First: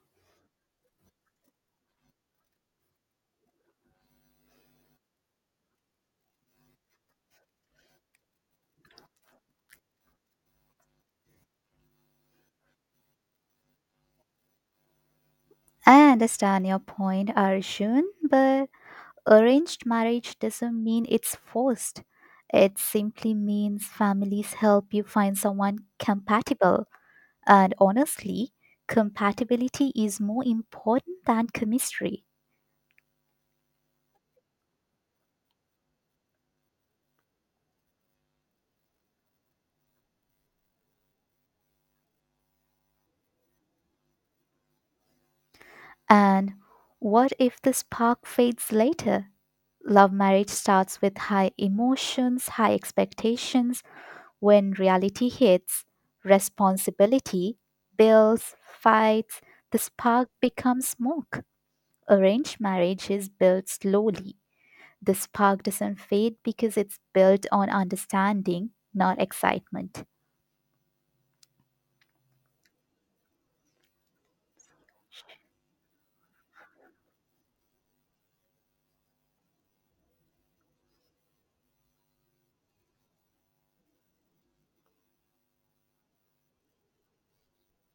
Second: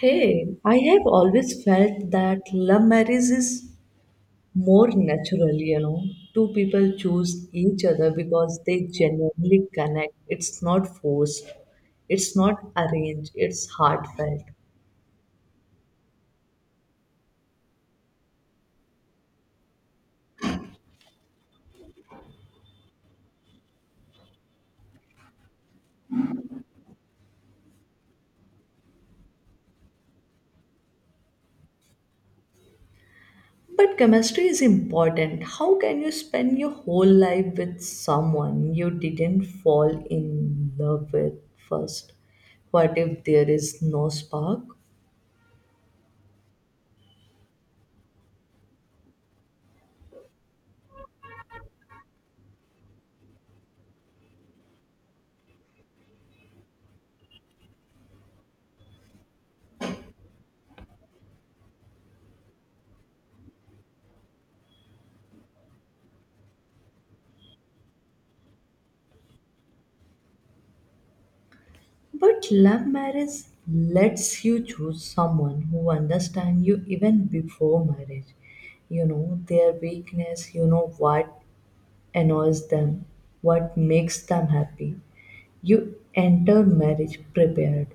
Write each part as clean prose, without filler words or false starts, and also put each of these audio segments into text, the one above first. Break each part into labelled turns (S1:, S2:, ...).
S1: Hey, I have always felt that love marriage is more natural, you know. Two people choose each other because they genuinely connect. It's not forced, it's not arranged, it's heartfelt.
S2: I understand your point, Arjun, but arranged marriage doesn't mean it's forced. It simply means families help you find someone compatible. And honestly, compatibility is more important than chemistry.
S1: But chemistry is important. How can you spend your whole life with someone you didn't fall in love with first? What if there is no spark?
S2: And what if the spark fades later? Love marriage starts with high emotions, high expectations. When reality hits, responsibility, bills, fights, the spark becomes smoke. Arranged marriage is built slowly. The spark doesn't fade because it's built on understanding, not excitement.
S1: But love marriage lets you choose someone who understands you even before marriage. You know their weakness, you know what annoys them, what makes them happy. You enter marriage prepared.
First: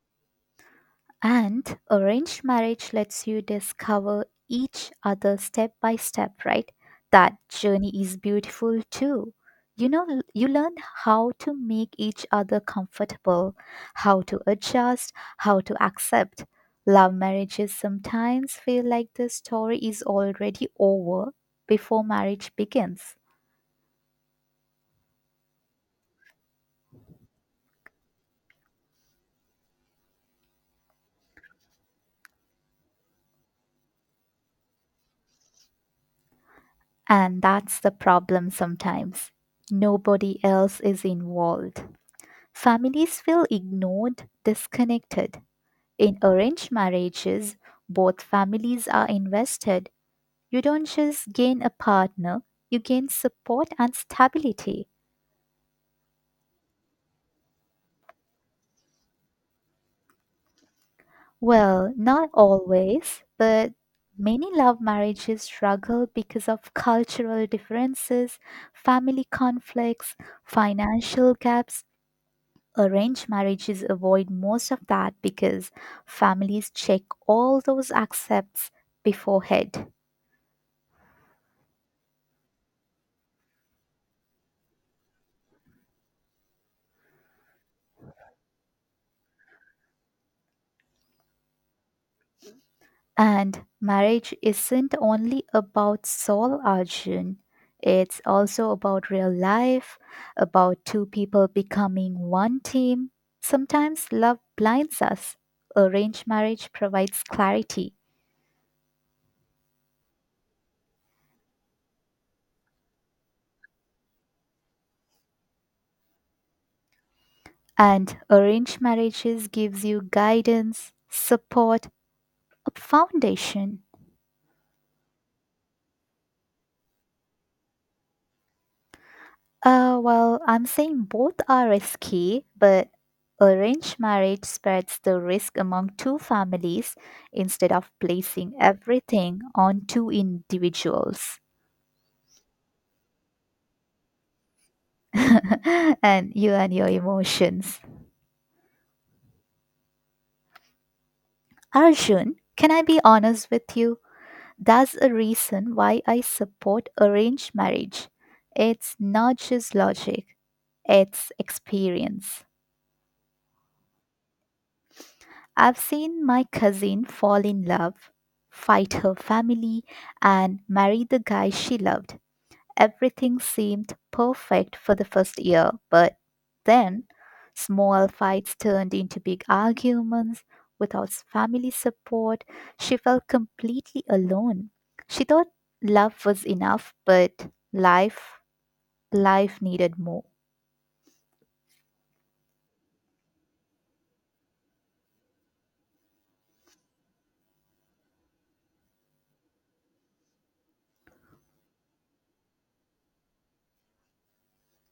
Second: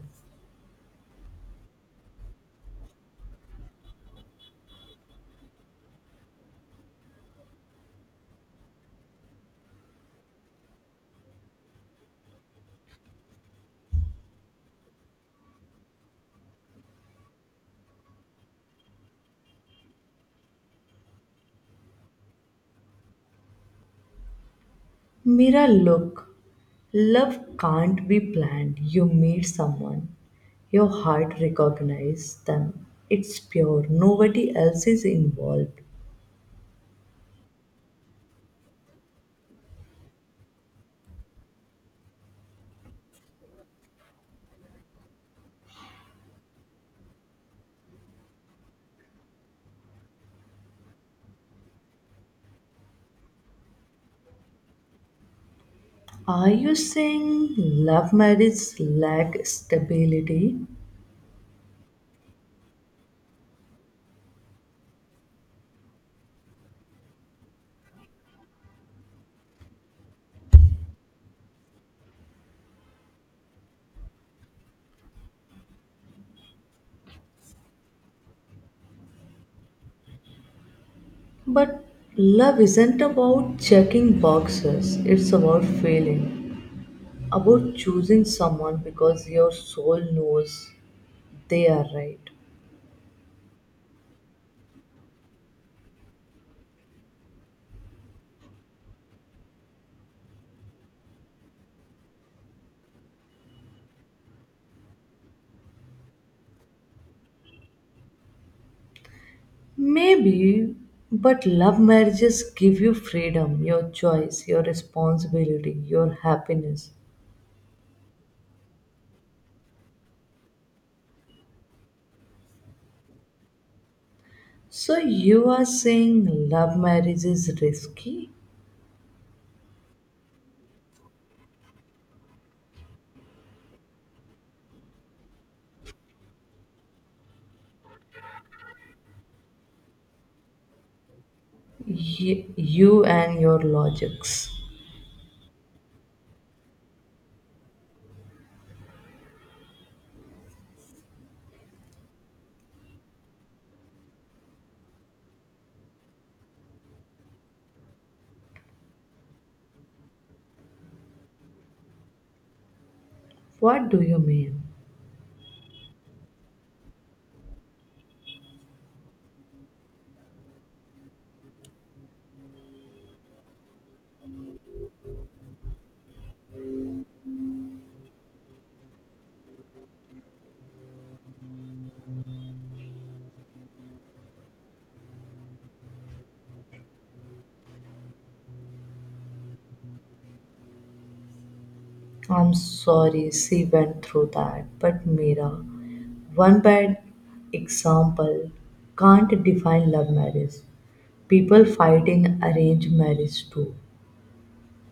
S2: And arranged marriage lets you discover each other step by step, right? That journey is beautiful too. You learn how to make each other comfortable, how to adjust, how to accept. Love marriages sometimes feel like the story is already over before marriage begins.
S1: Mira, look, love can't be planned. You meet someone, your heart recognizes them. It's pure, nobody else is involved.
S2: And that's the problem sometimes. Nobody else is involved. Families feel ignored, disconnected. In arranged marriages, both families are invested. You don't just gain a partner, you gain support and stability.
S1: Are you saying love marriage lack stability?
S2: Well, not always, but many love marriages struggle because of cultural differences, family conflicts, financial gaps. Arranged marriages avoid most of that because families check all those accepts beforehand.
S1: But love isn't about checking boxes, it's about feeling, about choosing someone because your soul knows they are right.
S2: And marriage isn't only about soul, Arjun. It's also about real life, about two people becoming one team. Sometimes love blinds us. Arranged marriage provides clarity,
S1: Maybe, but love marriages give you freedom, your choice, your responsibility, your happiness.
S2: and arranged marriages gives you guidance, support, a foundation.
S1: So you are saying love marriage is risky?
S2: Well, I'm saying both are risky, but arranged marriage spreads the risk among two families instead of placing everything on two individuals.
S1: You and your logics.
S2: And you and your emotions. Arjun, can I be honest with you? That's a reason why I support arranged marriage. It's not just logic, it's experience.
S1: What do you mean?
S2: I've seen my cousin fall in love, fight her family, and marry the guy she loved. Everything seemed perfect for the first year, but then small fights turned into big arguments. Without family support, she felt completely alone. She thought love was enough, but life needed more.
S1: I'm sorry she went through that, but Mira, one bad example can't define love marriage. People fight in arranged marriage too.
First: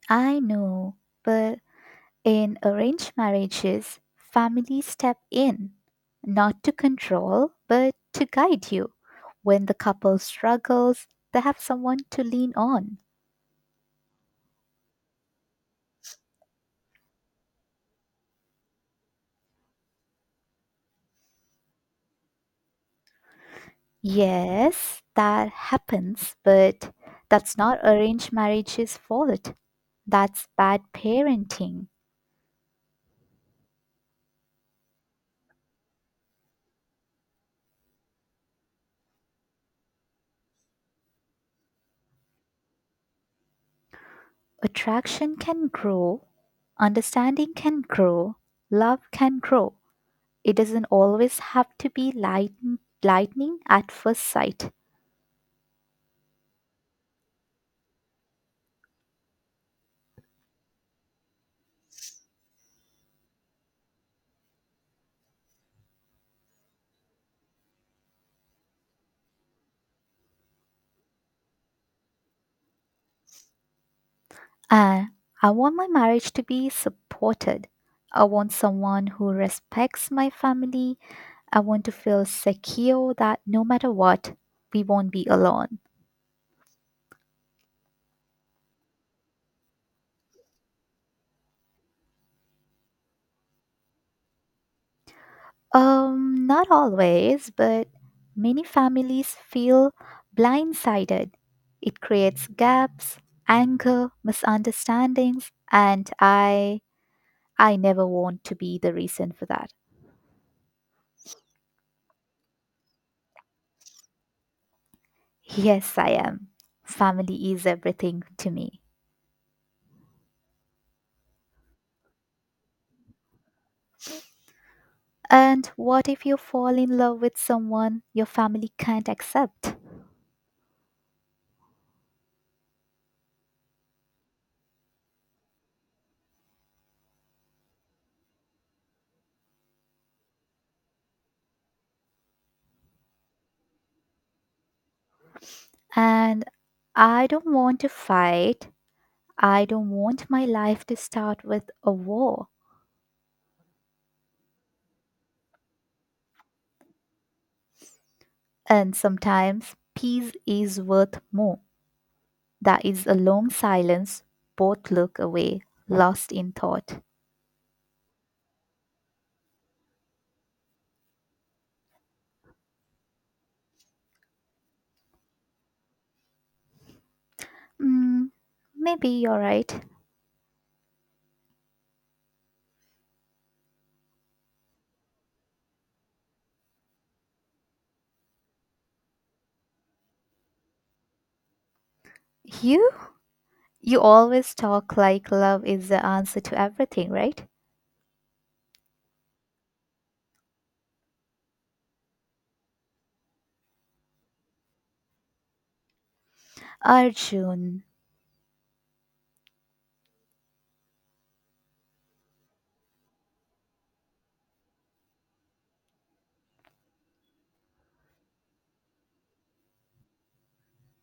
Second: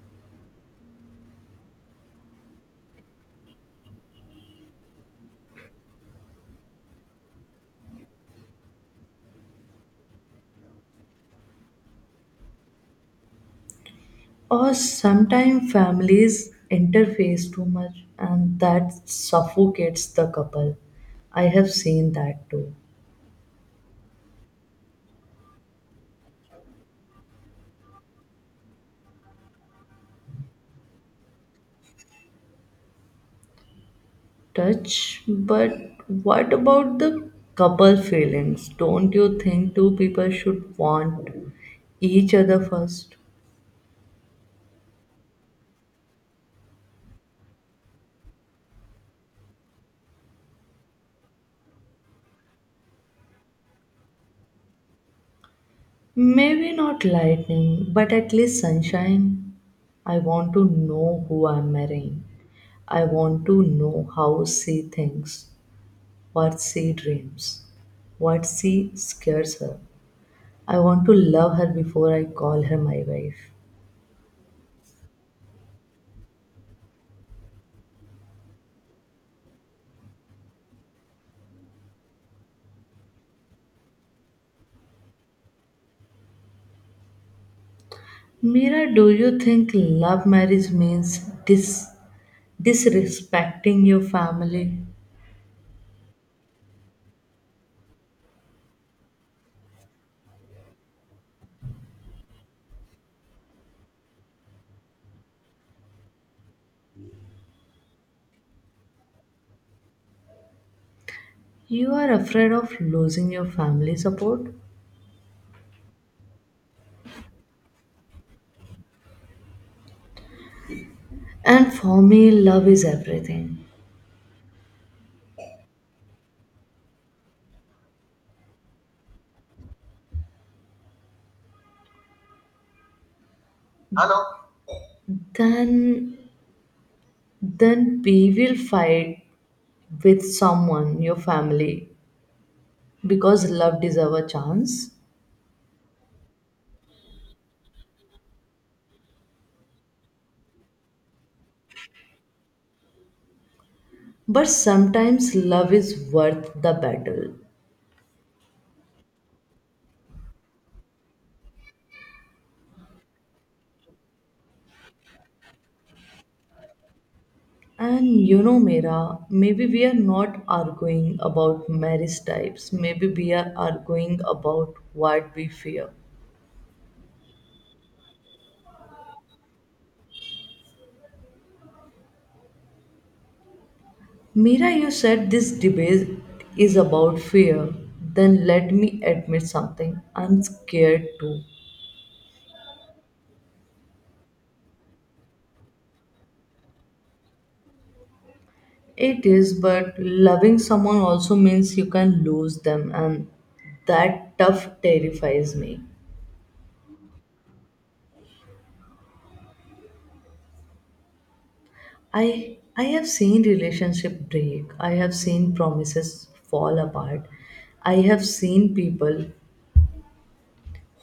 S2: I know, but in arranged marriages, families step in, not to control, but to guide you. When the couple struggles, they have someone to lean on.
S1: Or sometimes families interface too much and that suffocates the couple. I have seen that too.
S2: Yes, that happens, but that's not arranged marriage's fault. That's bad parenting.
S1: Touch, but what about the couple feelings? Don't you think two people should want each other first?
S2: Attraction can grow, understanding can grow, love can grow. It doesn't always have to be lightning at first sight.
S1: Maybe not lightning, but at least sunshine. I want to know who I'm marrying. I want to know how she thinks, what she dreams, what she scares her. I want to love her before I call her my wife.
S2: And I want my marriage to be supported. I want someone who respects my family. I want to feel secure that no matter what, we won't be alone.
S1: Mira, do you think love marriage means this, disrespecting your family?
S2: Not always, but many families feel blindsided. It creates gaps, anger, misunderstandings, and I never want to be the reason for that.
S1: You are afraid of losing your family support.
S2: Yes, I am. Family is everything to me.
S1: And for me, love is everything.
S2: And what if you fall in love with someone your family can't accept?
S1: Then, then we will fight with someone, your family, because love deserves a chance.
S2: And I don't want to fight. I don't want my life to start with a war.
S1: But sometimes love is worth the battle.
S2: And sometimes peace is worth more. That is a long silence. Both look away, lost in thought.
S1: And you know, Mira, maybe we are not arguing about marriage types. Maybe we are arguing about what we fear.
S2: Mm, maybe you're right.
S1: Mira, you said this debate is about fear. Then let me admit something. I'm scared too.
S2: You? You always talk like love is the answer to everything, right?
S1: It is, but loving someone also means you can lose them, and that tough terrifies me.
S2: Arjun,
S1: I have seen relationship break. I have seen promises fall apart. I have seen people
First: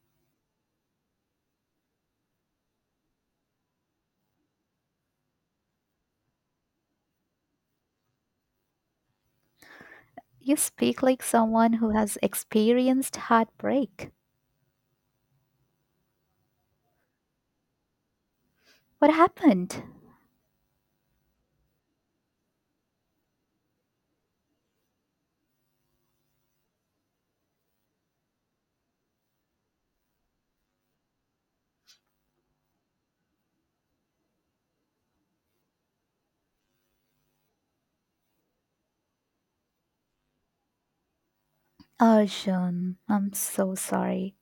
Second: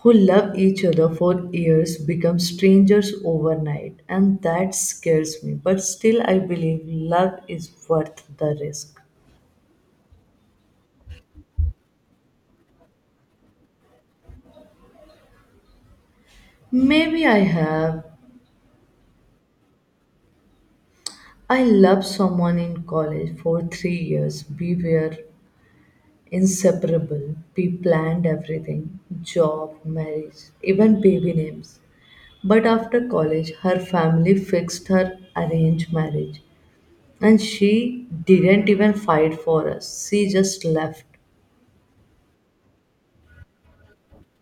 S1: who love each other for years become strangers overnight, and that scares me, but still I believe love is worth the risk.
S2: you speak like someone who has experienced heartbreak.
S1: Maybe I have.
S2: What happened?
S1: I loved someone in college for 3 years. We were inseparable. We planned everything, job, marriage, even baby names. But after college her family fixed her arranged marriage, and she didn't even fight for us. She just left.
S2: Arjun, I'm so sorry.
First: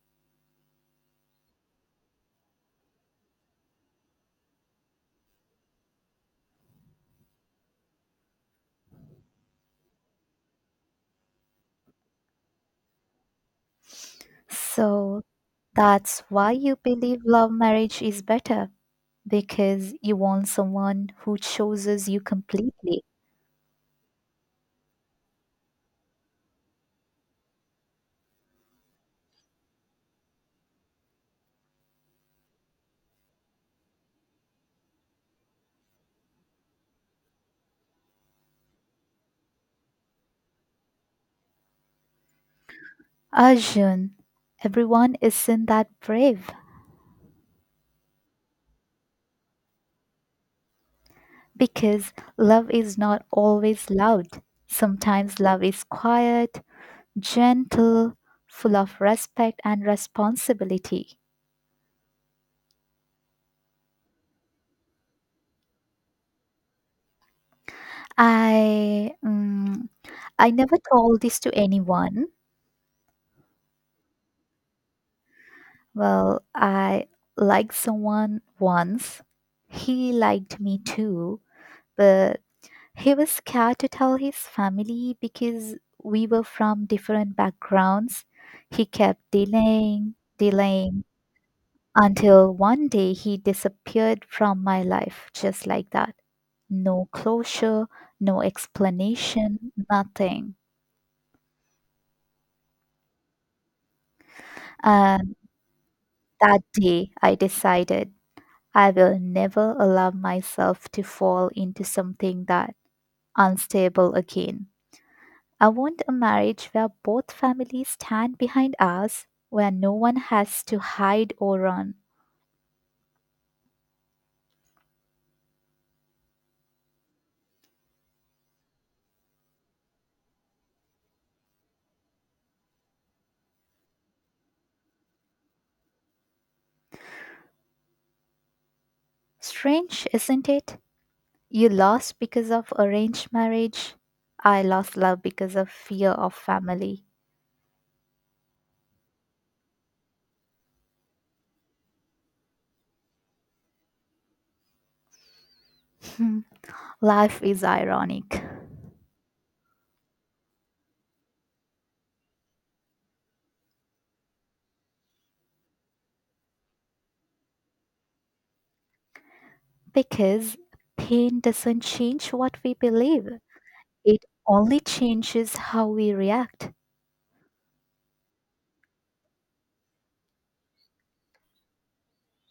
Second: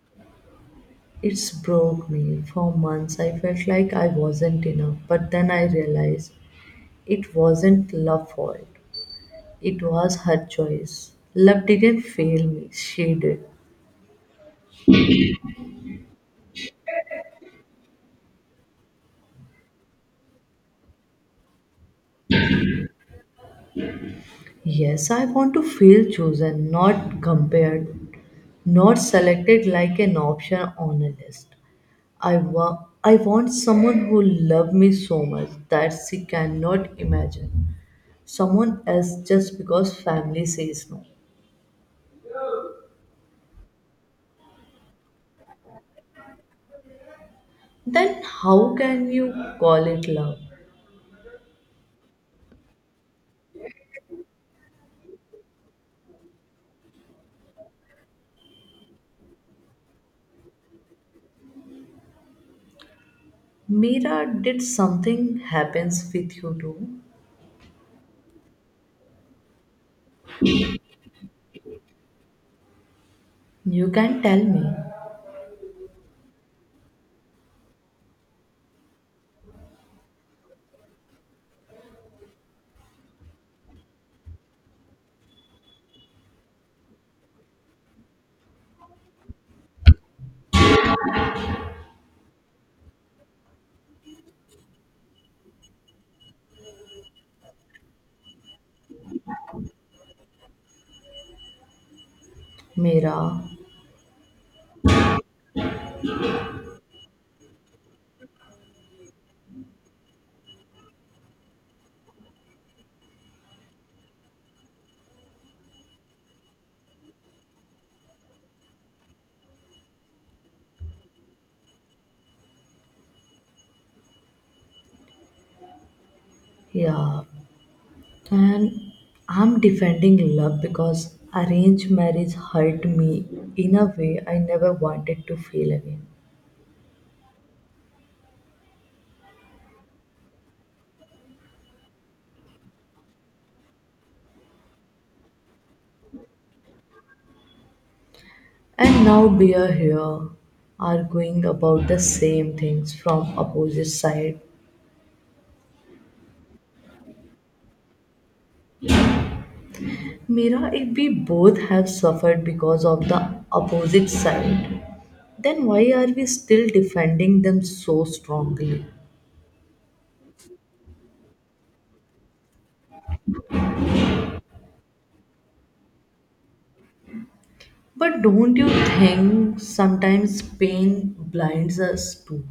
S1: It's broke me. For months, I felt like I wasn't enough, but then I realized it wasn't love's fault. It was her choice. Love didn't fail me, she did.
S2: So that's why you believe love marriage is better, because you want someone who chooses you completely.
S1: Yes, I want to feel chosen, not compared, not selected like an option on a list. I want someone who loves me so much that she cannot imagine. Someone else just because family says no.
S2: Arjun, everyone isn't that brave,
S1: Then how can you call it love?
S2: because love is not always loud. Sometimes love is quiet, gentle, full of respect and responsibility.
S1: Mira, did something happens with you too?
S2: I mm, I never told this to anyone.
S1: You can tell me.
S2: Well, I liked someone once. He liked me too, but he was scared to tell his family because we were from different backgrounds. He kept delaying until one day he disappeared from my life just like that. No closure, no explanation, nothing.
S1: Mira,
S2: Uh, That day, I decided I will never allow myself to fall into something that unstable again. I want a marriage where both families stand behind us, where no one has to hide or run.
S1: yeah. And I'm defending love because arranged marriage hurt me in a way I never wanted to feel again.
S2: Strange, isn't it? You lost because of arranged marriage. I lost love because of fear of family.
S1: And now we are here arguing about the same things from opposite side.
S2: Hmm. Life is ironic
S1: Mira, if we both have suffered because of the opposite side, then why are we still defending them so strongly?
S2: because pain doesn't change what we believe. It only changes how we react.
S1: But don't you think sometimes pain blinds us too?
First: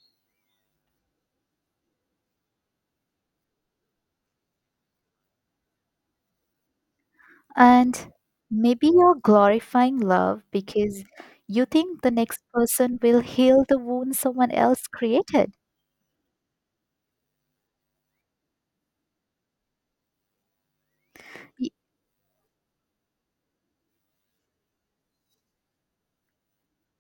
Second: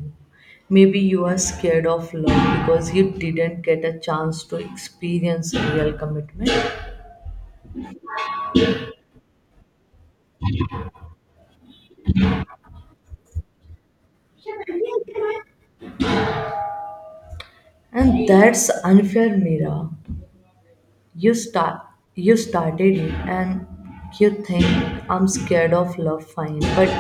S1: Maybe you are scared of love because you didn't get a chance to experience real commitment.
S2: And maybe you're glorifying love because you think the next person will heal the wound someone else created.
S1: And that's unfair, Mira. You
S2: Y-
S1: start you started it, and you think I'm scared of love, fine, but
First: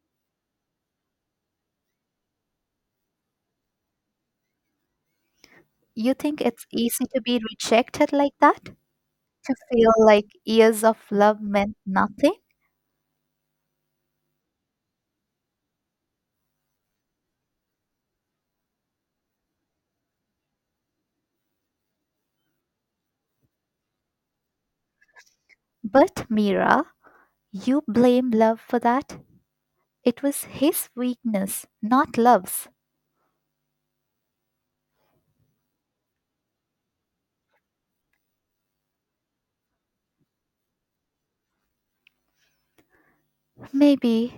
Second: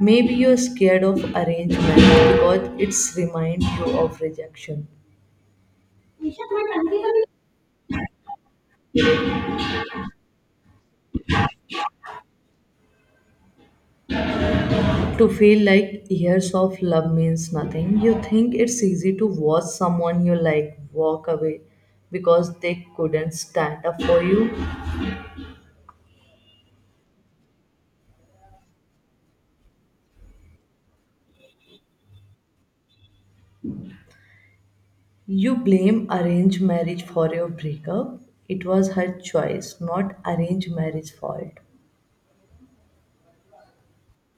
S1: maybe you're scared of arranged marriage because it's reminds you of rejection.
S2: You think it's easy to be rejected like that? To feel like years of love meant nothing?
S1: To feel like years of love means nothing, you think it's easy to watch someone you like walk away because they couldn't stand up for you?
S2: But Mira, you blame love for that. It was his weakness, not love's.
S1: You blame arranged marriage for your breakup. It was her choice, not arranged marriage fault.
S2: Maybe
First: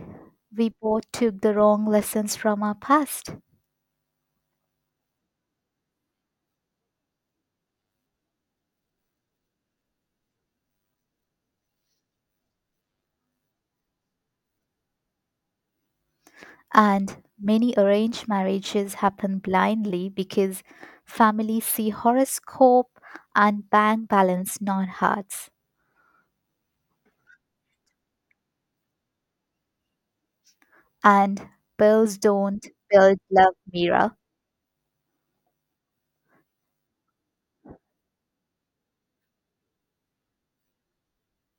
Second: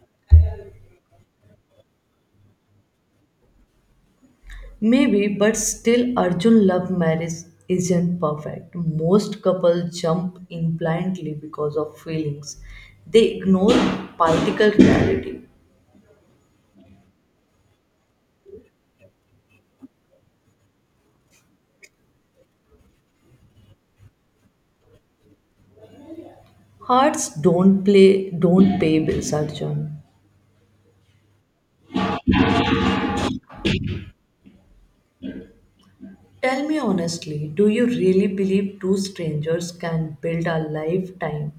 S2: we both took the wrong lessons from our past.
S1: Maybe, but still, Arjun, love marriage isn't perfect. Most couples jump in blindly because of feelings. They ignore practical reality.
S2: And many arranged marriages happen blindly because families see horoscope and bank balance, not hearts.
S1: Hearts don't play, don't pay bills, Arjun.
S2: And bills don't build love, Mira.
S1: Tell me honestly, do you really believe two strangers can build a lifetime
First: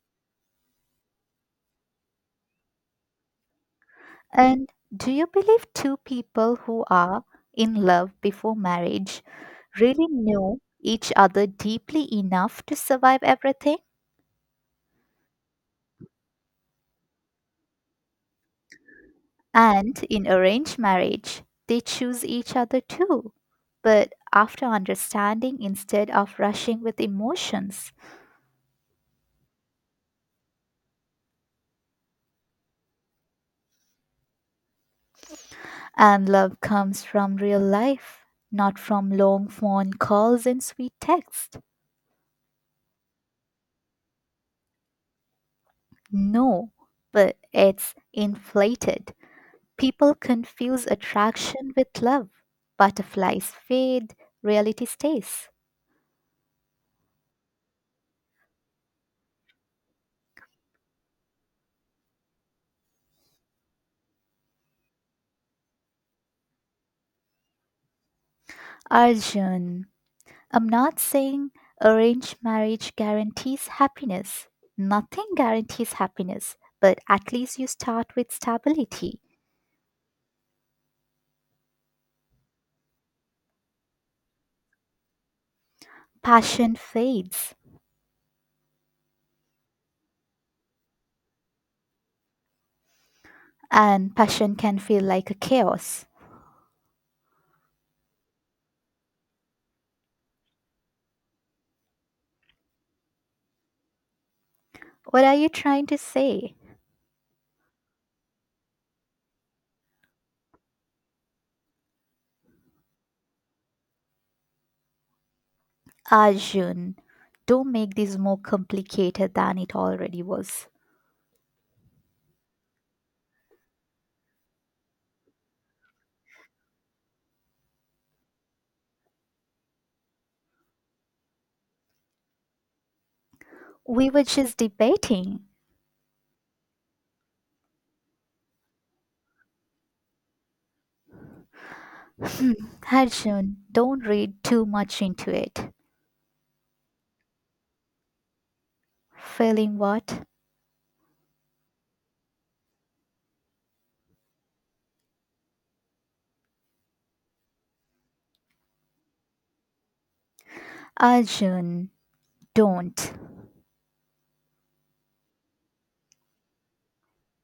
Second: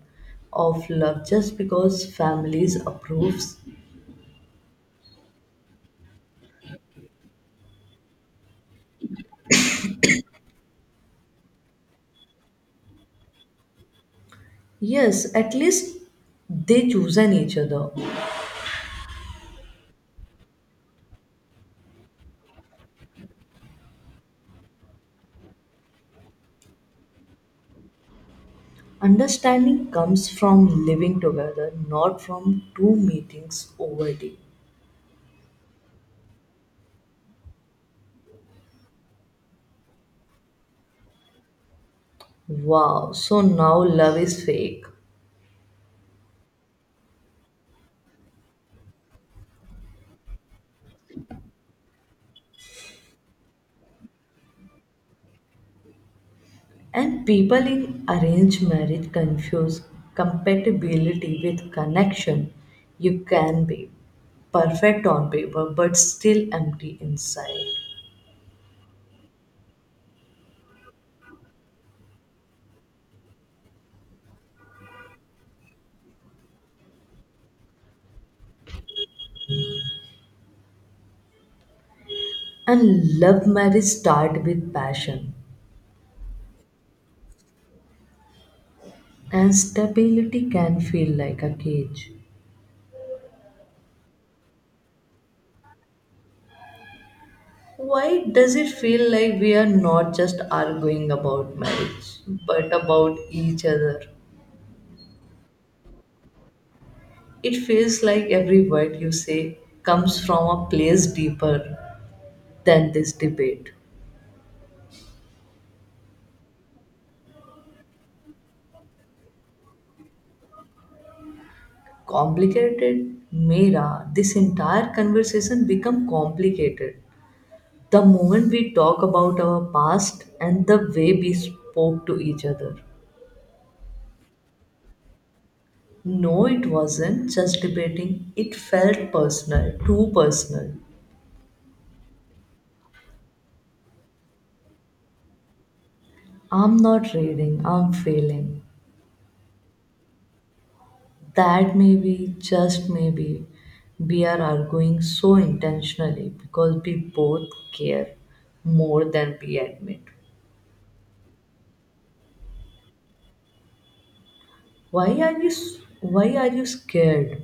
S1: of love just because families approves?
S2: And do you believe two people who are in love before marriage really know each other deeply enough to survive everything?
S1: Yes, at least they chosen each other.
S2: And in arranged marriage, they choose each other too, but after understanding instead of rushing with emotions.
S1: Understanding comes from living together, not from two meetings over tea.
S2: And love comes from real life, not from long phone calls and sweet texts.
S1: Wow, so now love is fake.
S2: No, but it's inflated. People confuse attraction with love. Butterflies fade, reality stays.
S1: And people in arranged marriage confuse compatibility with connection. You can be perfect on paper but still empty inside.
S2: Arjun, I'm not saying arranged marriage guarantees happiness. Nothing guarantees happiness, but at least you start with stability.
S1: And love marriage start with passion,
S2: Passion fades,
S1: and stability can feel like a cage.
S2: and passion can feel like a chaos.
S1: Why does it feel like we are not just arguing about marriage, but about each other?
S2: What are you trying to say?
S1: It feels like every word you say comes from a place deeper than this debate.
S2: Arjun, don't make this more complicated than it already was.
S1: Complicated? Mera, this entire conversation become complicated. The moment we talk about our past and the way we spoke to each other.
S2: We were just debating.
S1: No, it wasn't just debating. It felt personal, too personal.
S2: Hmm. Arjun, don't read too much into it.
S1: I'm not reading, I'm feeling.
S2: Feeling what?
S1: That maybe, just maybe, we are arguing so intentionally because we both care more than we admit.
S2: Arjun, don't.
S1: Why are you s- why are you scared?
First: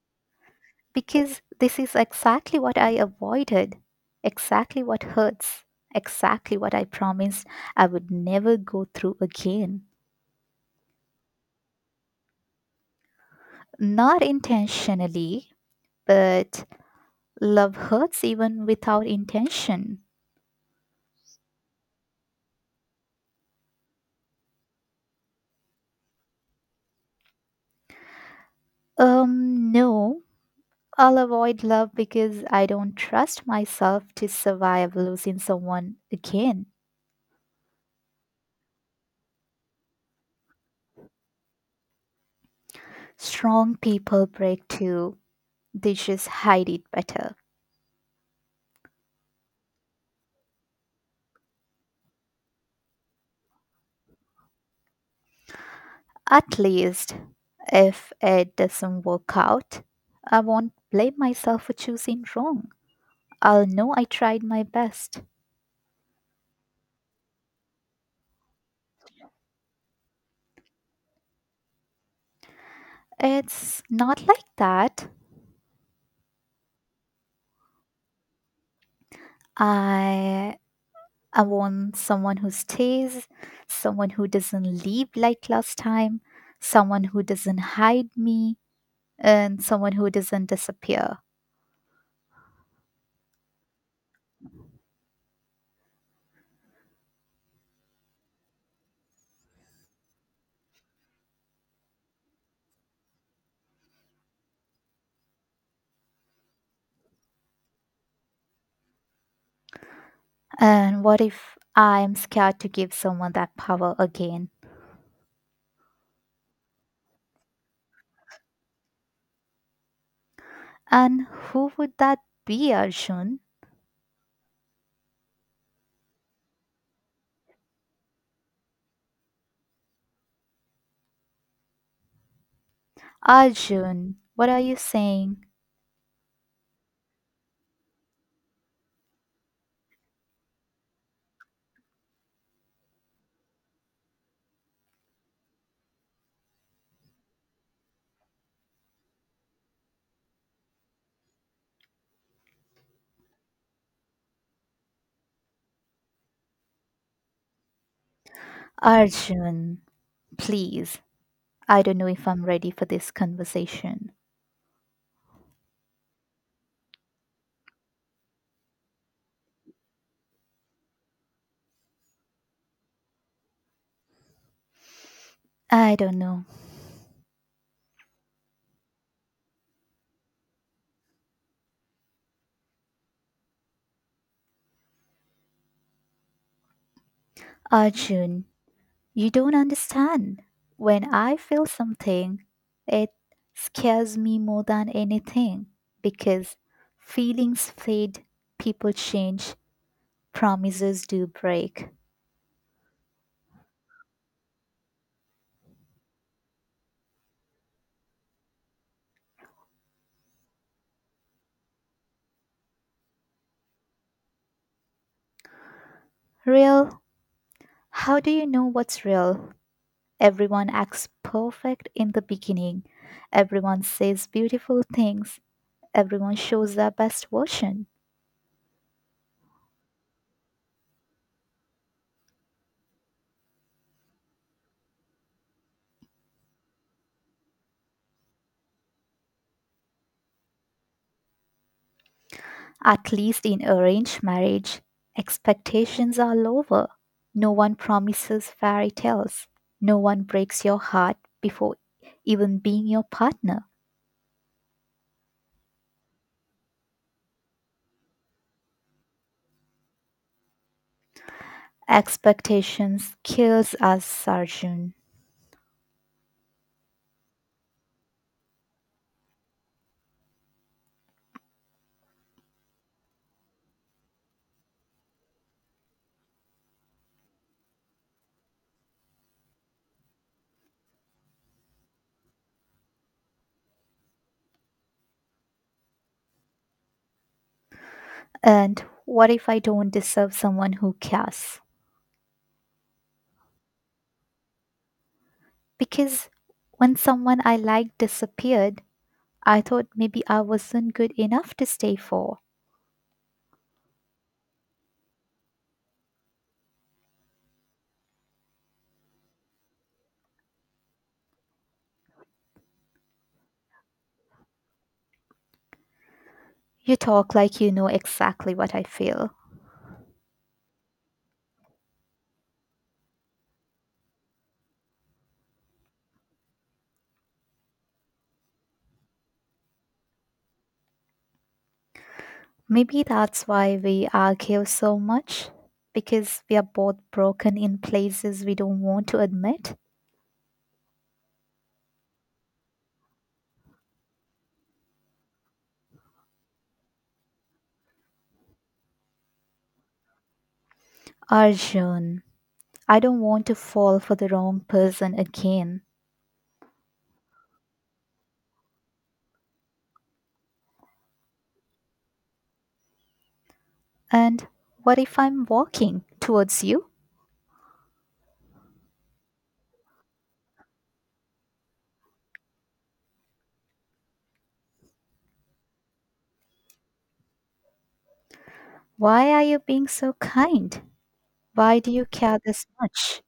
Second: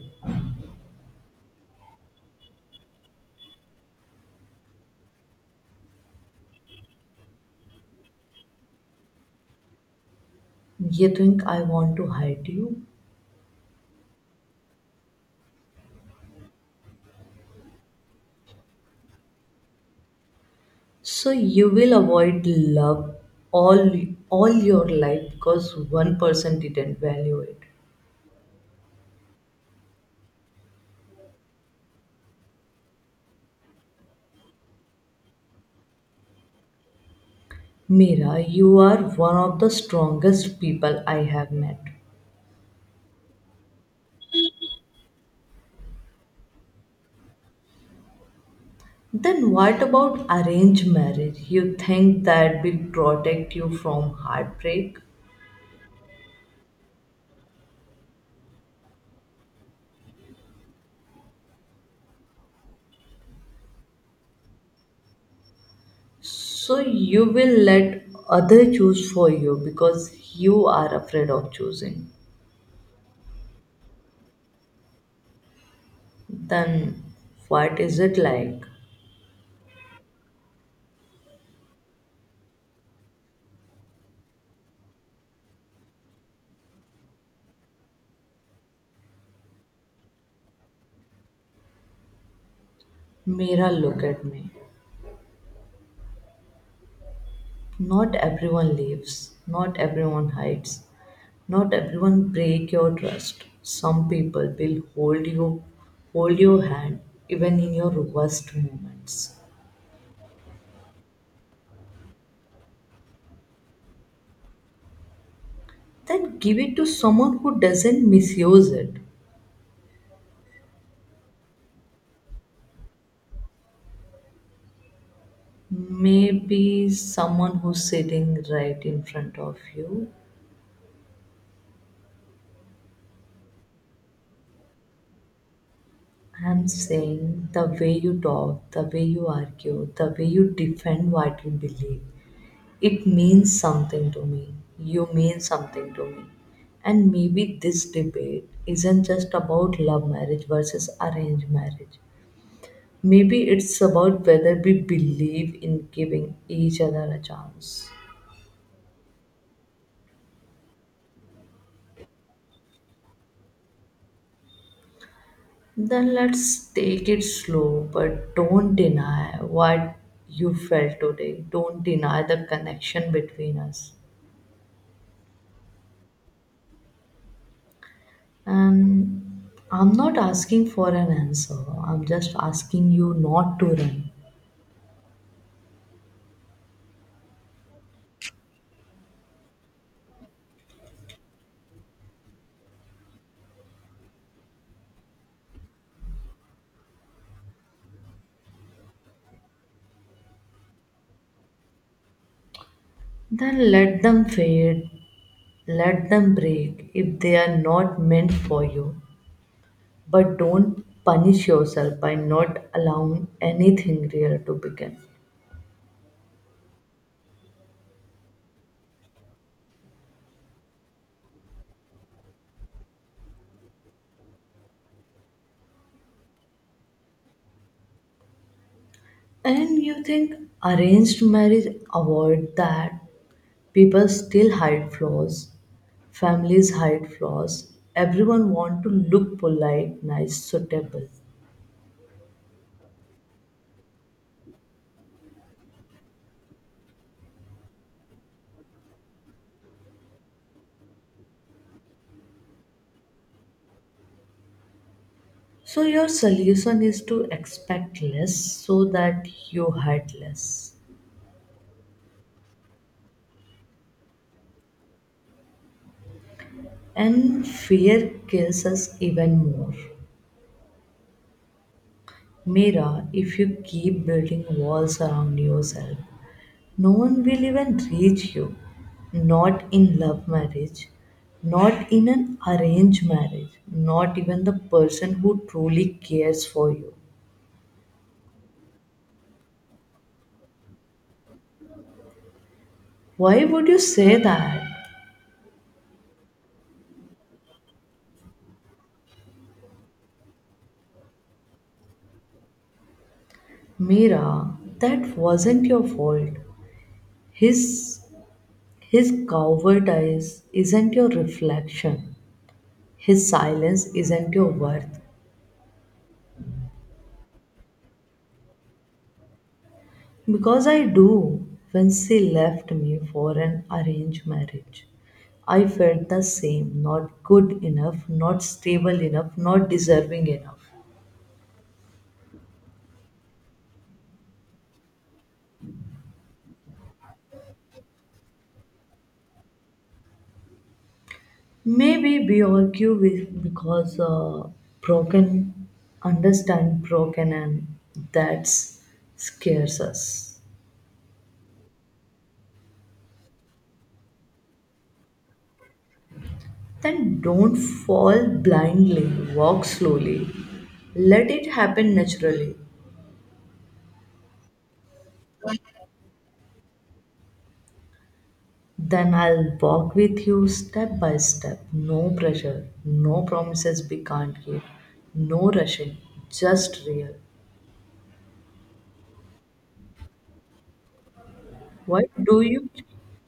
S2: Because this is exactly what I avoided, exactly what hurts, exactly what I promised I would never go through again.
S1: You think I want to hide you?
S2: Not intentionally, but love hurts even without intention.
S1: So you will avoid love all all your life because one person didn't value it.
S2: No, I'll avoid love because I don't trust myself to survive losing someone again.
S1: Mira, you are one of the strongest people I have met.
S2: Strong people break too, they just hide it better.
S1: Then what about arranged marriage? You think that will protect you from heartbreak?
S2: At least, if it doesn't work out, I won't blame myself for choosing wrong. I'll know I tried my best.
S1: So you will let other choose for you because you are afraid of choosing.
S2: It's not like that.
S1: Then what is it like?
S2: I I want someone who stays, someone who doesn't leave like last time, someone who doesn't hide me, and someone who doesn't disappear.
S1: Mira, look at me. Not everyone leaves. Not everyone hides. Not everyone break your trust. Some people will hold you, hold your hand even in your worst moments.
S2: And what if I'm scared to give someone that power again?
S1: Then give it to someone who doesn't misuse it.
S2: And who would that be, Arjun?
S1: Maybe someone who's sitting right in front of you.
S2: Arjun, what are you saying?
S1: I'm saying the way you talk, the way you argue, the way you defend what you believe, it means something to me. You mean something to me. And maybe this debate isn't just about love marriage versus arranged marriage. Maybe it's about whether we believe in giving each other a chance.
S2: Arjun, please. I don't know if I'm ready for this conversation.
S1: Then let's take it slow, but don't deny what you felt today. Don't deny the connection between us.
S2: I don't know.
S1: And I'm not asking for an answer, I'm just asking you not to run.
S2: Arjun, you don't understand. When I feel something, it scares me more than anything because feelings fade, people change, promises do break.
S1: Then let them fade, let them break if they are not meant for you. But don't punish yourself by not allowing anything real to begin.
S2: Real? How do you know what's real? Everyone acts perfect in the beginning. Everyone says beautiful things. Everyone shows their best version.
S1: And you think arranged marriage avoid that? People still hide flaws, families hide flaws, everyone want to look polite, nice, suitable.
S2: At least in arranged marriage, expectations are lower. No one promises fairy tales. No one breaks your heart before even being your partner.
S1: So your solution is to expect less so that you hide less.
S2: Expectations kills us, Sarjun.
S1: And fear kills us even more. Mira, if you keep building walls around yourself, no one will even reach you. Not in love marriage, not in an arranged marriage, not even the person who truly cares for you.
S2: And what if I don't deserve someone who cares?
S1: Why would you say that?
S2: Because when someone I liked disappeared, I thought maybe I wasn't good enough to stay for.
S1: Mira, that wasn't your fault. His his covert eyes isn't your reflection. His silence isn't your worth.
S2: You talk like you know exactly what I feel.
S1: Because I do. When she left me for an arranged marriage, I felt the same, not good enough, not stable enough, not deserving enough.
S2: Maybe that's why we argue so much, because we are both broken in places we don't want to admit.
S1: Maybe we argue with because broken understand broken, and that scares us.
S2: Arjun, I don't want to fall for the wrong person again.
S1: Then don't fall blindly, walk slowly, let it happen naturally.
S2: And what if I'm walking towards you?
S1: Then I'll walk with you step by step. No pressure, no promises we can't keep, no rushing, just real.
S2: Why are you being so kind? Why do
S1: Why
S2: you care
S1: do
S2: this
S1: you?
S2: much?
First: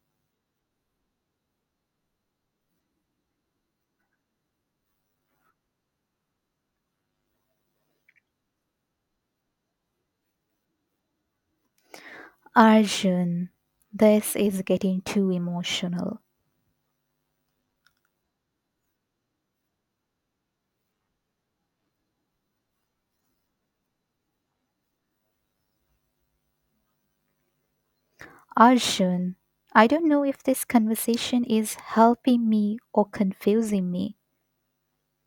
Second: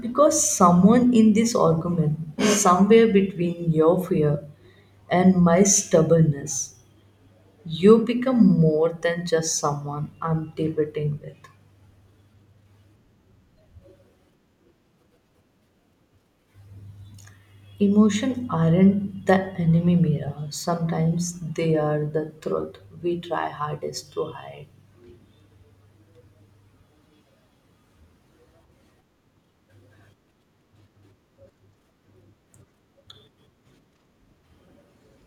S1: Because someone in this argument, somewhere between your fear and my stubbornness, you become more than just someone I'm debating with.
S2: Arjun, this is getting too emotional.
S1: Emotion aren't the enemy, Mira. Sometimes they are the truth we try hardest to hide.
S2: Arjun, I don't know if this conversation is helping me or confusing me.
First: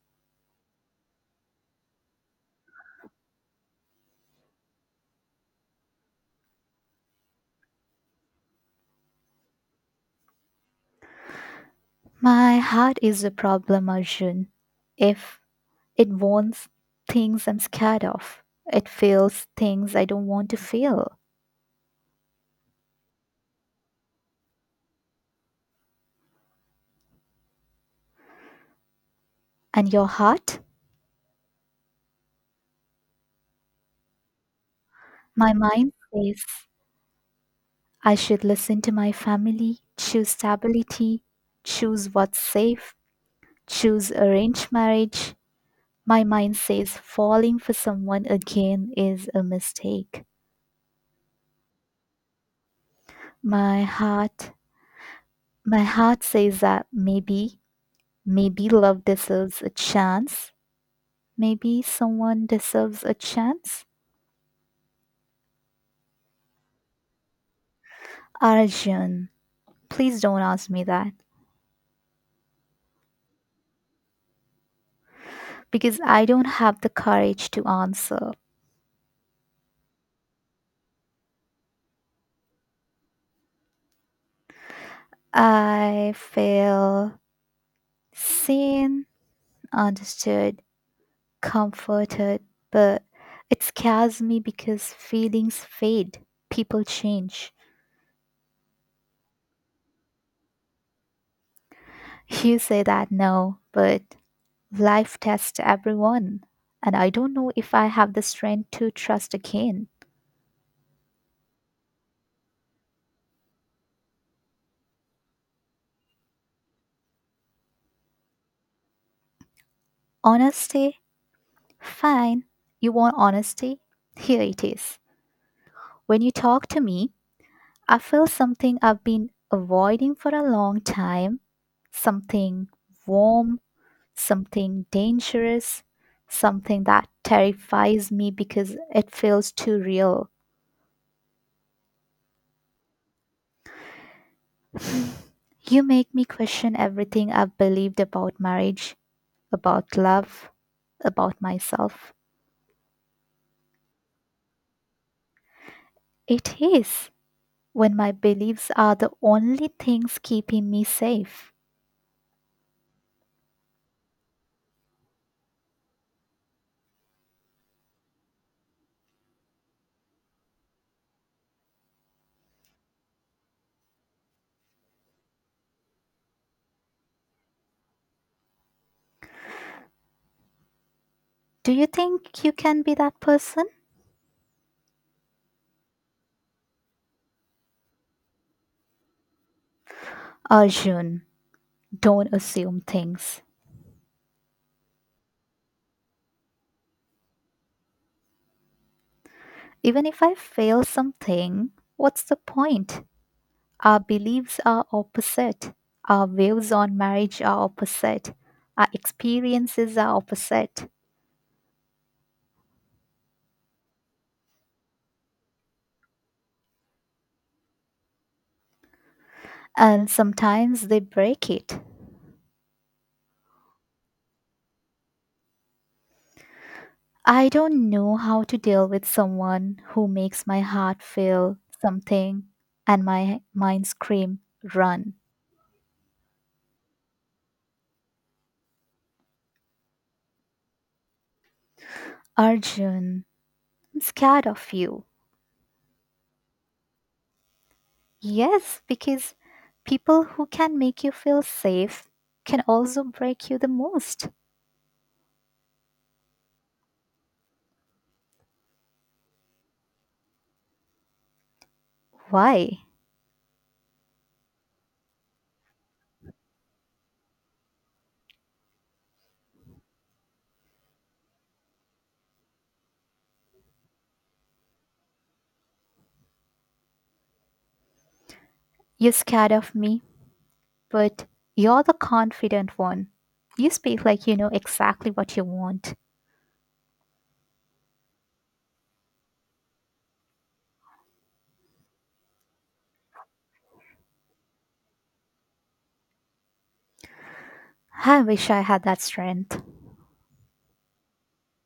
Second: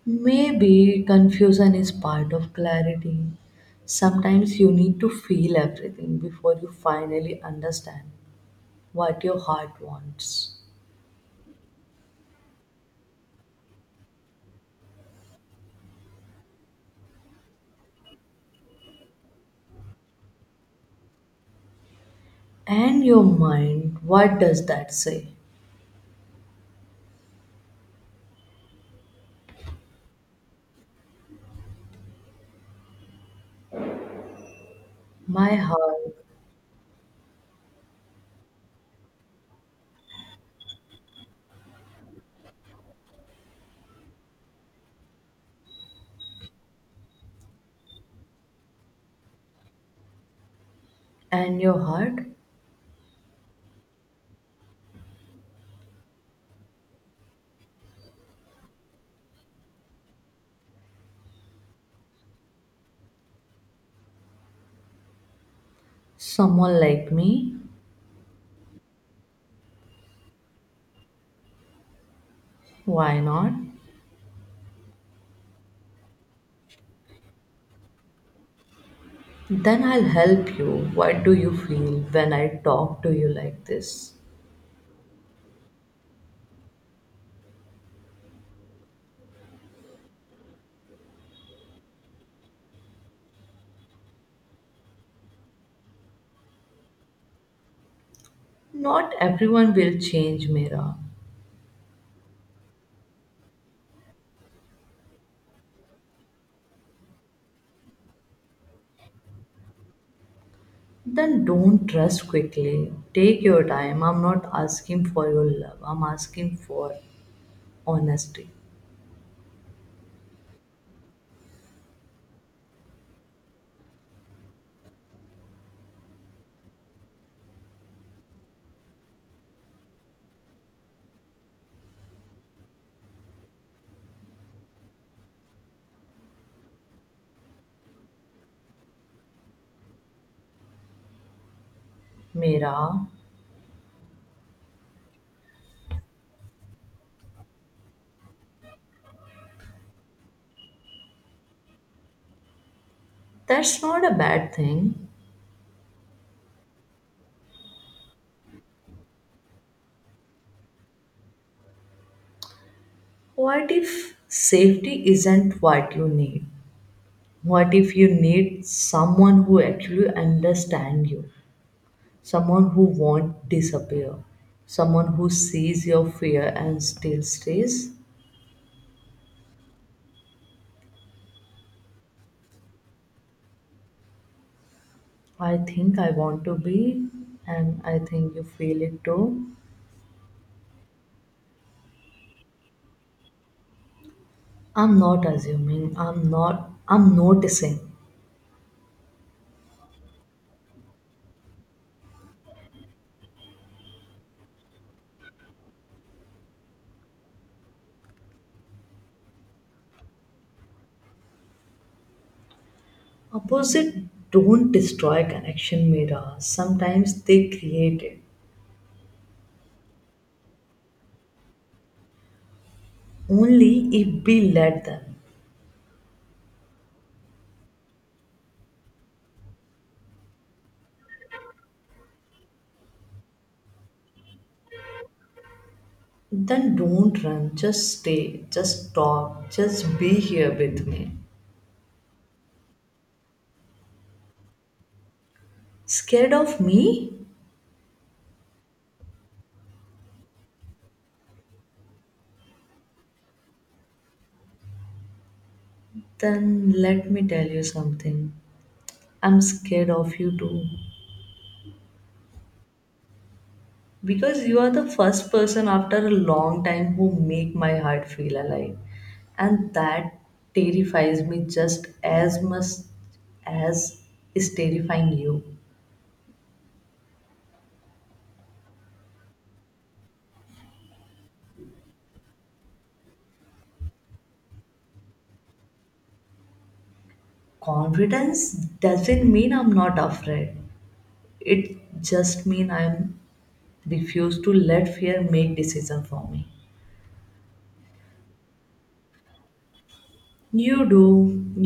S1: Maybe confusion is part of clarity. Sometimes you need to feel everything before you finally understand what your heart wants.
S2: My heart is the problem, Arjun. If it wants things I'm scared of, it feels things I don't want to feel.
S1: And your mind, what does that say?
S2: And your heart?
S1: My
S2: My mind
S1: heart
S2: says I should listen to my family, choose stability, choose what's safe, choose arranged marriage. My mind says falling for someone again is a mistake.
S1: and your heart?
S2: My heart, my heart says that maybe, maybe love deserves a chance. Maybe someone deserves a chance?
S1: Someone like me?
S2: Arjun, please don't ask me that,
S1: Why not?
S2: because I don't have the courage to answer.
S1: Then I'll help you. What do you feel when I talk to you like this?
S2: I feel seen, understood, comforted, but it scares me because feelings fade, people change.
S1: Not everyone will change, Mira.
S2: You say that now, but life tests everyone, and I don't know if I have the strength to trust again.
S1: Then don't rush quickly. Take your time. I'm not asking for your love. I'm asking for honesty.
S2: Honesty. Fine. You want honesty? Here it is. When you talk to me, I feel something I've been avoiding for a long time, something warm, something dangerous, something that terrifies me because it feels too real.
S1: Mira,
S2: You make me question everything I've believed about marriage, about love, about myself.
S1: that's not a bad thing.
S2: It is, when my beliefs are the only things keeping me safe.
S1: What if safety isn't what you need? What if you need someone who actually understands you? Someone who won't disappear? Someone who sees your fear and still stays?
S2: Do you think you can be that person?
S1: I think I want to be, and I think you feel it too.
S2: Arjun, don't assume things.
S1: I'm not assuming, I'm not, I'm noticing.
S2: Even if I fail something, what's the point? Our beliefs are opposite. Our views on marriage are opposite. Our experiences are opposite.
S1: Opposite don't destroy connection mirrors, sometimes they create it.
S2: And sometimes they break it.
S1: Only if we let them.
S2: I don't know how to deal with someone who makes my heart feel something and my mind scream, run.
S1: Then don't run, just stay, just talk, just be here with me.
S2: Arjun, I'm scared of you.
S1: Scared of me?
S2: Yes, because people who can make you feel safe can also break you the most.
S1: Then let me tell you something. I'm scared of you too.
S2: Why?
S1: Because you are the first person after a long time who make my heart feel alive, and that terrifies me just as much as is terrifying you.
S2: You're scared of me, but you're the confident one. You speak like you know exactly what you want.
S1: Confidence doesn't mean I'm not afraid, it just mean I'm refuse to let fear make decision for me.
S2: I wish I had that strength.
S1: You do,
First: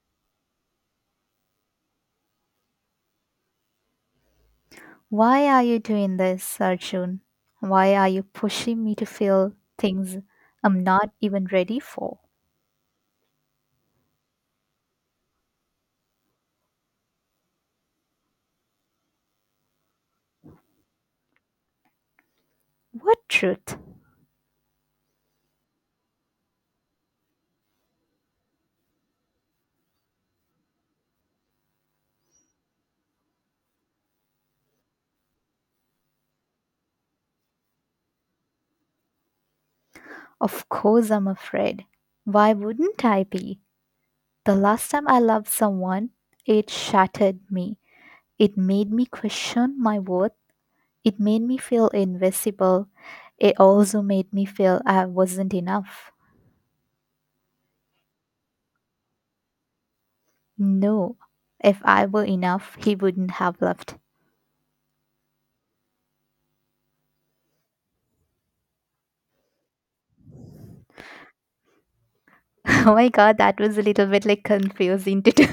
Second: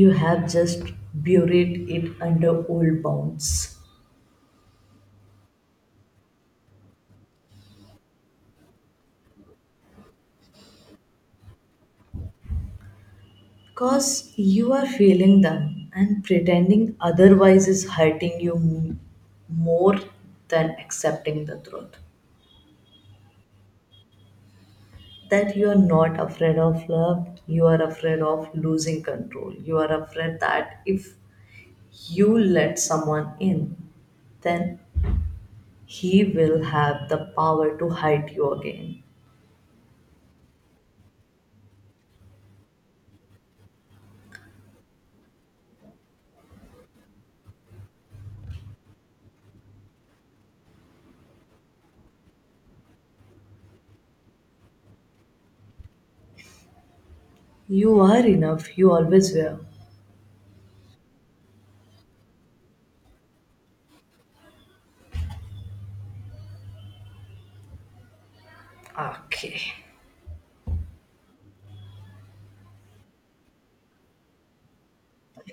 S1: you have just buried it under old bones.
S2: Why are you doing this, Arjun? Why are you pushing me to feel things I'm not even ready for?
S1: Because you are feeling them, and pretending otherwise is hurting you more than accepting the truth.
S2: What truth?
S1: That you are not afraid of love, you are afraid of losing control. You are afraid that if you let someone in, then he will have the power to hurt you again.
S2: Of course I'm afraid. Why wouldn't I be? The last time I loved someone, it shattered me. It made me question my worth. It made me feel invisible. It also made me feel I wasn't enough.
S1: You are enough, you always were.
S2: No, if I were enough, he wouldn't have left.
S1: Okay.
S2: Oh my god, that was a little bit like confusing to do.